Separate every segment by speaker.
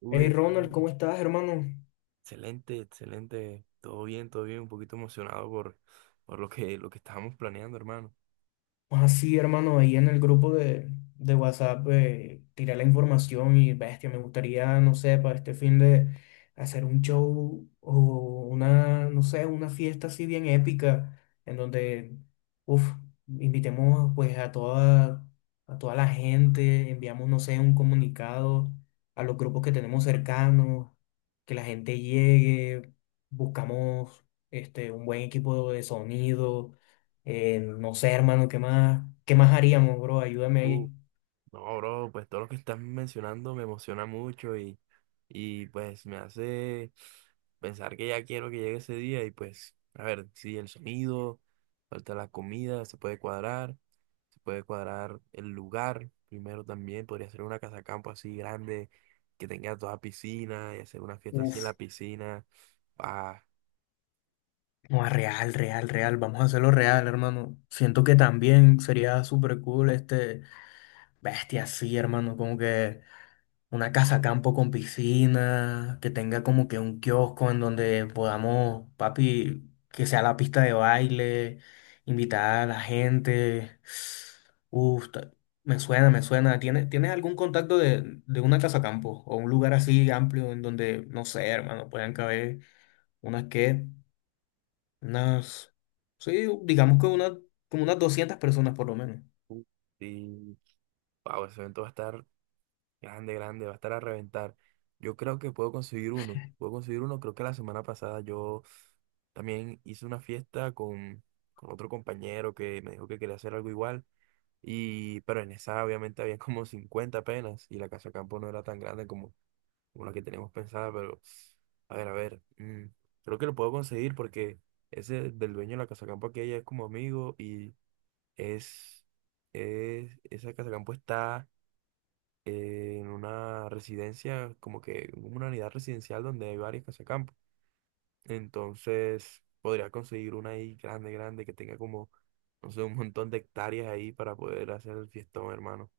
Speaker 1: Uy,
Speaker 2: Hey Ronald,
Speaker 1: hermano,
Speaker 2: ¿cómo estás, hermano?
Speaker 1: excelente, excelente. Todo bien, todo bien. Un poquito emocionado por lo que estábamos planeando, hermano.
Speaker 2: Pues así, hermano, ahí en el grupo de WhatsApp tiré la información y bestia, me gustaría, no sé, para este fin de hacer un show o una, no sé, una fiesta así bien épica, en donde, uff, invitemos pues a toda la gente, enviamos, no sé, un comunicado a los grupos que tenemos cercanos, que la gente llegue, buscamos un buen equipo de sonido. No sé, hermano, qué más haríamos, bro? Ayúdame
Speaker 1: Uh,
Speaker 2: ahí.
Speaker 1: no, bro, pues todo lo que estás mencionando me emociona mucho y pues me hace pensar que ya quiero que llegue ese día y pues, a ver, sí, el sonido, falta la comida, se puede cuadrar el lugar. Primero también podría ser una casa campo así grande, que tenga toda piscina y hacer una fiesta así en
Speaker 2: Uf,
Speaker 1: la piscina.
Speaker 2: no, real, real, real. Vamos a hacerlo real, hermano. Siento que también sería súper cool bestia así, hermano. Como que una casa campo con piscina, que tenga como que un kiosco en donde podamos, papi, que sea la pista de baile, invitar a la gente. Uf, ta- Me suena, me suena. ¿Tienes, tienes algún contacto de una casa campo o un lugar así amplio en donde, no sé, hermano, puedan caber unas que, unas, sí, digamos que una, como unas 200 personas por lo menos.
Speaker 1: Sí, wow, ese evento va a estar grande, grande, va a estar a reventar. Yo creo que puedo conseguir uno, puedo conseguir uno. Creo que la semana pasada yo también hice una fiesta con otro compañero que me dijo que quería hacer algo igual. Y pero en esa obviamente había como 50 apenas y la casa de campo no era tan grande como la que teníamos pensada, pero a ver, creo que lo puedo conseguir porque ese del dueño de la casa de campo aquí ya es como amigo y es, es esa Casa Campo está en una residencia, como que una unidad residencial donde hay varias Casa Campo. Entonces, podría conseguir una ahí grande, grande, que tenga como, no sé, un montón de hectáreas ahí para poder hacer el fiestón, hermano.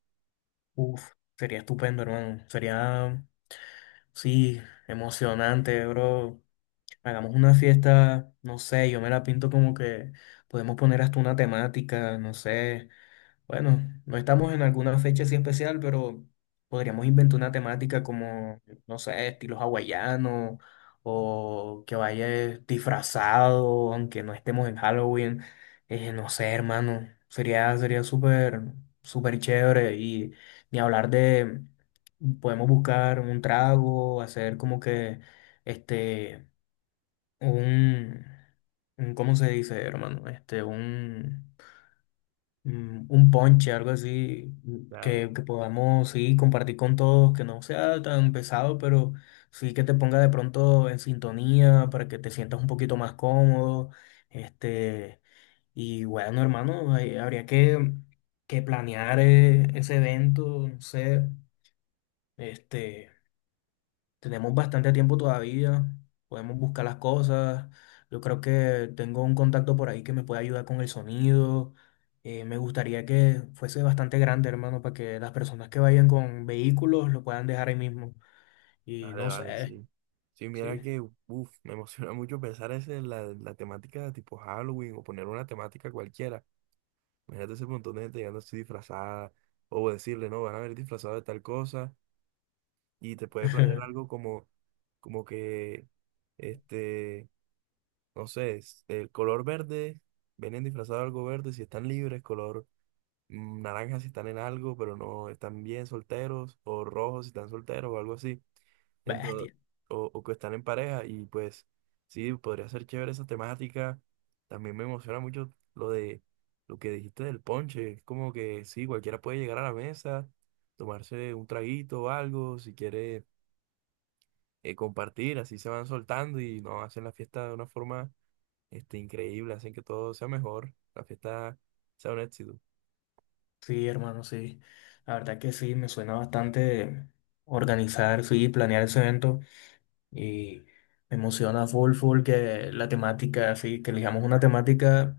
Speaker 2: Uf, sería estupendo, hermano. Sería, sí, emocionante, bro. Hagamos una fiesta, no sé, yo me la pinto como que podemos poner hasta una temática, no sé. Bueno, no estamos en alguna fecha así especial, pero podríamos inventar una temática como, no sé, estilo hawaiano o que vaya disfrazado, aunque no estemos en Halloween. No sé, hermano, sería súper, súper chévere y ni hablar de, podemos buscar un trago, hacer como que, este un, ¿cómo se dice, hermano? Este, un, un ponche, algo así,
Speaker 1: Ya, ya,
Speaker 2: que podamos, sí, compartir con todos, que no sea tan pesado, pero sí que te ponga de pronto en sintonía para que te sientas un poquito más cómodo, este, y bueno, hermano, habría que planear ese evento, no sé, este... Tenemos bastante tiempo todavía, podemos buscar las cosas. Yo creo que tengo un contacto por ahí que me puede ayudar con el sonido. Me gustaría que fuese bastante grande, hermano, para que las personas que vayan con vehículos lo puedan dejar ahí mismo. Y
Speaker 1: dale,
Speaker 2: no
Speaker 1: vale,
Speaker 2: sé,
Speaker 1: sí. Sí, mira
Speaker 2: sí.
Speaker 1: que uff, me emociona mucho pensar en la temática de tipo Halloween o poner una temática cualquiera. Imagínate ese montón de gente llegando así disfrazada o decirle, no, van a ver disfrazado de tal cosa y te puede planear algo como que, este, no sé, es- el color verde, vienen disfrazados de algo verde si están libres, color mm, naranja si están en algo, pero no están bien solteros, o rojo si están solteros o algo así, entonces,
Speaker 2: Bestia.
Speaker 1: o que están en pareja y pues sí, podría ser chévere esa temática. También me emociona mucho lo de lo que dijiste del ponche, es como que sí, cualquiera puede llegar a la mesa, tomarse un traguito o algo, si quiere compartir, así se van soltando y no hacen la fiesta de una forma increíble, hacen que todo sea mejor, la fiesta sea un éxito.
Speaker 2: Sí, hermano, sí. La verdad que sí, me suena bastante organizar, sí, planear ese evento. Y me emociona full, full que la temática, así, que elijamos una temática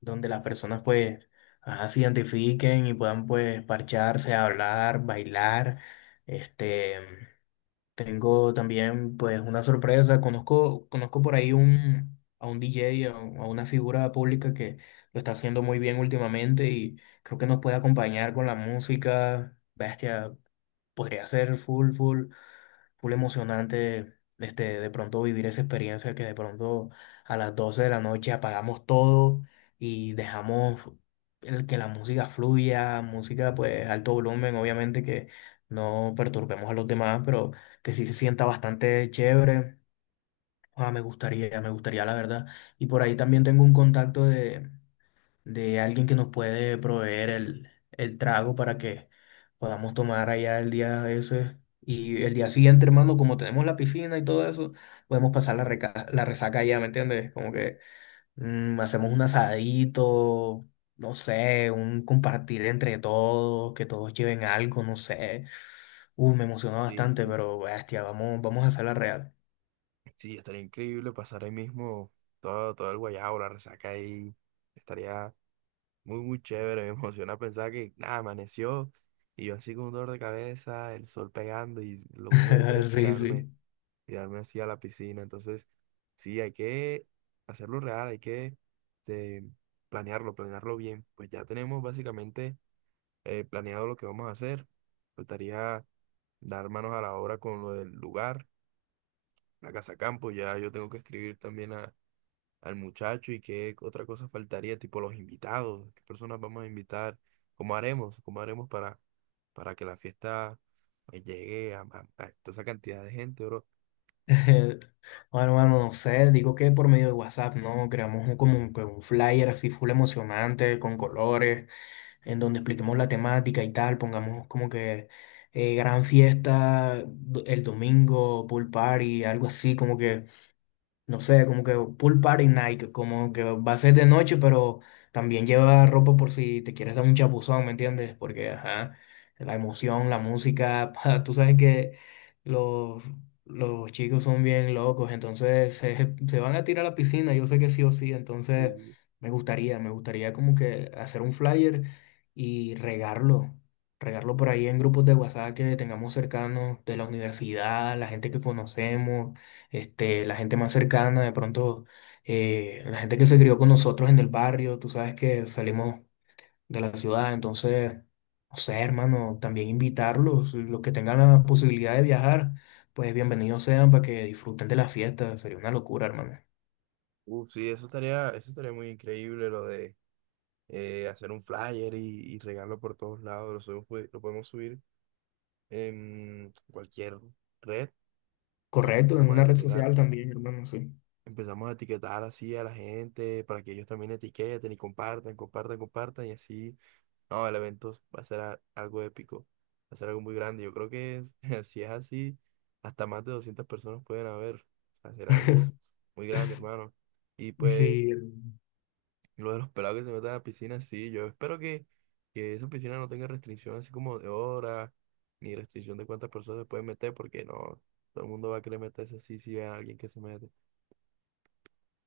Speaker 2: donde las personas pues ajá, se identifiquen y puedan pues parcharse, hablar, bailar. Este, Tengo también pues una sorpresa. Conozco, conozco por ahí a un DJ, a una figura pública que lo está haciendo muy bien últimamente y creo que nos puede acompañar con la música. Bestia, podría ser full, full full emocionante de pronto vivir esa experiencia que de pronto a las 12 de la noche apagamos todo y dejamos el que la música fluya, música pues alto volumen, obviamente que no perturbemos a los demás, pero que sí se sienta bastante chévere. Ah, me gustaría la verdad. Y por ahí también tengo un contacto de alguien que nos puede proveer el trago para que podamos tomar allá el día ese. Y el día siguiente, hermano, como tenemos la piscina y todo eso, podemos pasar la resaca allá, ¿me entiendes? Como que hacemos un asadito, no sé, un compartir entre todos, que todos lleven algo, no sé. Me emociona
Speaker 1: Sí,
Speaker 2: bastante,
Speaker 1: sí.
Speaker 2: pero bestia, vamos, vamos a hacer la real.
Speaker 1: Sí, estaría increíble pasar ahí mismo todo, todo el guayabo, la resaca ahí. Estaría muy, muy chévere. Me emociona pensar que nada, amaneció y yo así con un dolor de cabeza, el sol pegando y lo único que quiero es
Speaker 2: Sí,
Speaker 1: tirarme
Speaker 2: sí.
Speaker 1: tirarme así a la piscina. Entonces, sí, hay que hacerlo real, hay que este, planearlo bien. Pues ya tenemos básicamente planeado lo que vamos a hacer. Faltaría dar manos a la obra con lo del lugar, la casa campo. Ya yo tengo que escribir también a- al muchacho y qué otra cosa faltaría, tipo los invitados, qué personas vamos a invitar, cómo haremos para que la fiesta pues, llegue a, a toda esa cantidad de gente, bro.
Speaker 2: Bueno, mano, no sé, digo que por medio de WhatsApp, ¿no? Creamos como un, que un flyer así full emocionante, con colores, en donde expliquemos la temática y tal, pongamos como que gran fiesta el domingo, pool party, algo así, como que no sé, como que pool party night, como que va a ser de noche, pero también lleva ropa por si te quieres dar un chapuzón, ¿me entiendes? Porque, ajá, la emoción, la música, pa, tú sabes que los, los chicos son bien locos, entonces se van a tirar a la piscina, yo sé que sí o sí, entonces
Speaker 1: Sí.
Speaker 2: me gustaría como que hacer un flyer y regarlo. Regarlo por ahí en grupos de WhatsApp que tengamos cercanos de la universidad, la gente que conocemos, la gente más cercana, de pronto la gente que se crió con nosotros en el barrio, tú sabes que salimos de la ciudad, entonces, no sé, hermano, también invitarlos, los que tengan la posibilidad de viajar, pues bienvenidos sean para que disfruten de la fiesta, sería una locura, hermano.
Speaker 1: Sí, eso estaría muy increíble, lo de hacer un flyer y regarlo por todos lados. Lo, subimos, pues, lo podemos subir en cualquier red y
Speaker 2: Correcto, en
Speaker 1: empezamos a
Speaker 2: una red
Speaker 1: etiquetar.
Speaker 2: social también, hermano, sí.
Speaker 1: Empezamos a etiquetar así a la gente para que ellos también etiqueten y compartan, compartan, compartan y así. No, el evento va a ser a- algo épico, va a ser algo muy grande. Yo creo que si es así, hasta más de 200 personas pueden haber. O sea, será algo muy grande, hermano. Y
Speaker 2: Sí,
Speaker 1: pues... Lo de los pelados que se meten a la piscina, sí, yo espero que esa piscina no tenga restricción así como de hora, ni restricción de cuántas personas se pueden meter, porque no, todo el mundo va a querer meterse así si ve a alguien que se mete.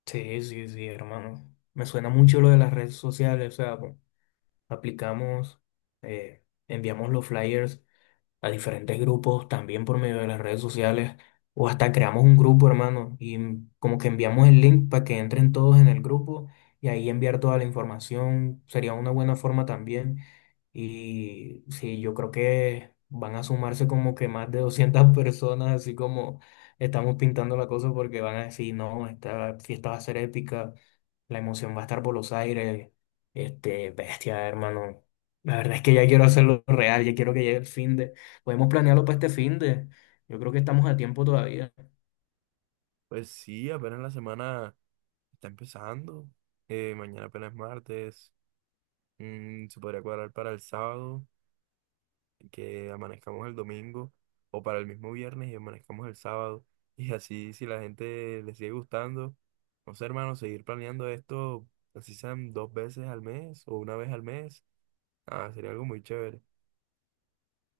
Speaker 2: sí, sí, sí, hermano. Me suena mucho lo de las redes sociales, o sea, pues, aplicamos, enviamos los flyers a diferentes grupos, también por medio de las redes sociales, o hasta creamos un grupo, hermano, y como que enviamos el link para que entren todos en el grupo y ahí enviar toda la información sería una buena forma también. Y sí, yo creo que van a sumarse como que más de 200 personas, así como estamos pintando la cosa, porque van a decir, no, esta fiesta va a ser épica. La emoción va a estar por los aires. Bestia, hermano. La verdad es que ya quiero hacerlo real, ya quiero que llegue el fin de. Podemos planearlo para este fin de. Yo creo que estamos a tiempo todavía.
Speaker 1: Pues sí, apenas la semana está empezando, mañana apenas es martes, se podría cuadrar para el sábado, que amanezcamos el domingo o para el mismo viernes y amanezcamos el sábado. Y así, si la gente le sigue gustando, no sé, hermano, seguir planeando esto, así sean dos veces al mes o una vez al mes, ah, sería algo muy chévere,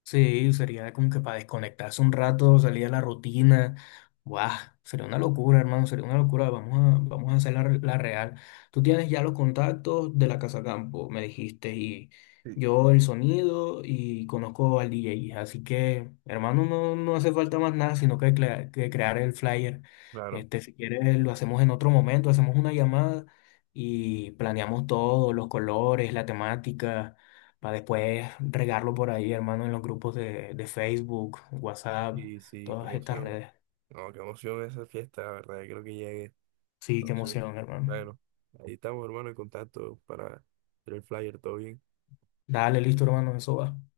Speaker 2: Sí, sería como que para desconectarse un rato, salir a la rutina. Guau, sería una locura, hermano, sería una locura. Vamos a hacer la real. Tú tienes ya los contactos de la Casa Campo, me dijiste, y yo el sonido y conozco al DJ. Así que, hermano, no, no hace falta más nada, que crear el flyer.
Speaker 1: claro.
Speaker 2: Si quieres, lo hacemos en otro momento, hacemos una llamada y planeamos todo, los colores, la temática para después regarlo por ahí, hermano, en los grupos de Facebook, WhatsApp,
Speaker 1: Y sí, qué
Speaker 2: todas estas
Speaker 1: emoción.
Speaker 2: redes.
Speaker 1: No, qué emoción esa fiesta, la verdad, creo que llegue.
Speaker 2: Sí, qué
Speaker 1: Entonces,
Speaker 2: emoción, hermano.
Speaker 1: bueno, ahí estamos, hermano, en contacto para hacer el flyer, todo bien.
Speaker 2: Dale, listo, hermano, eso va.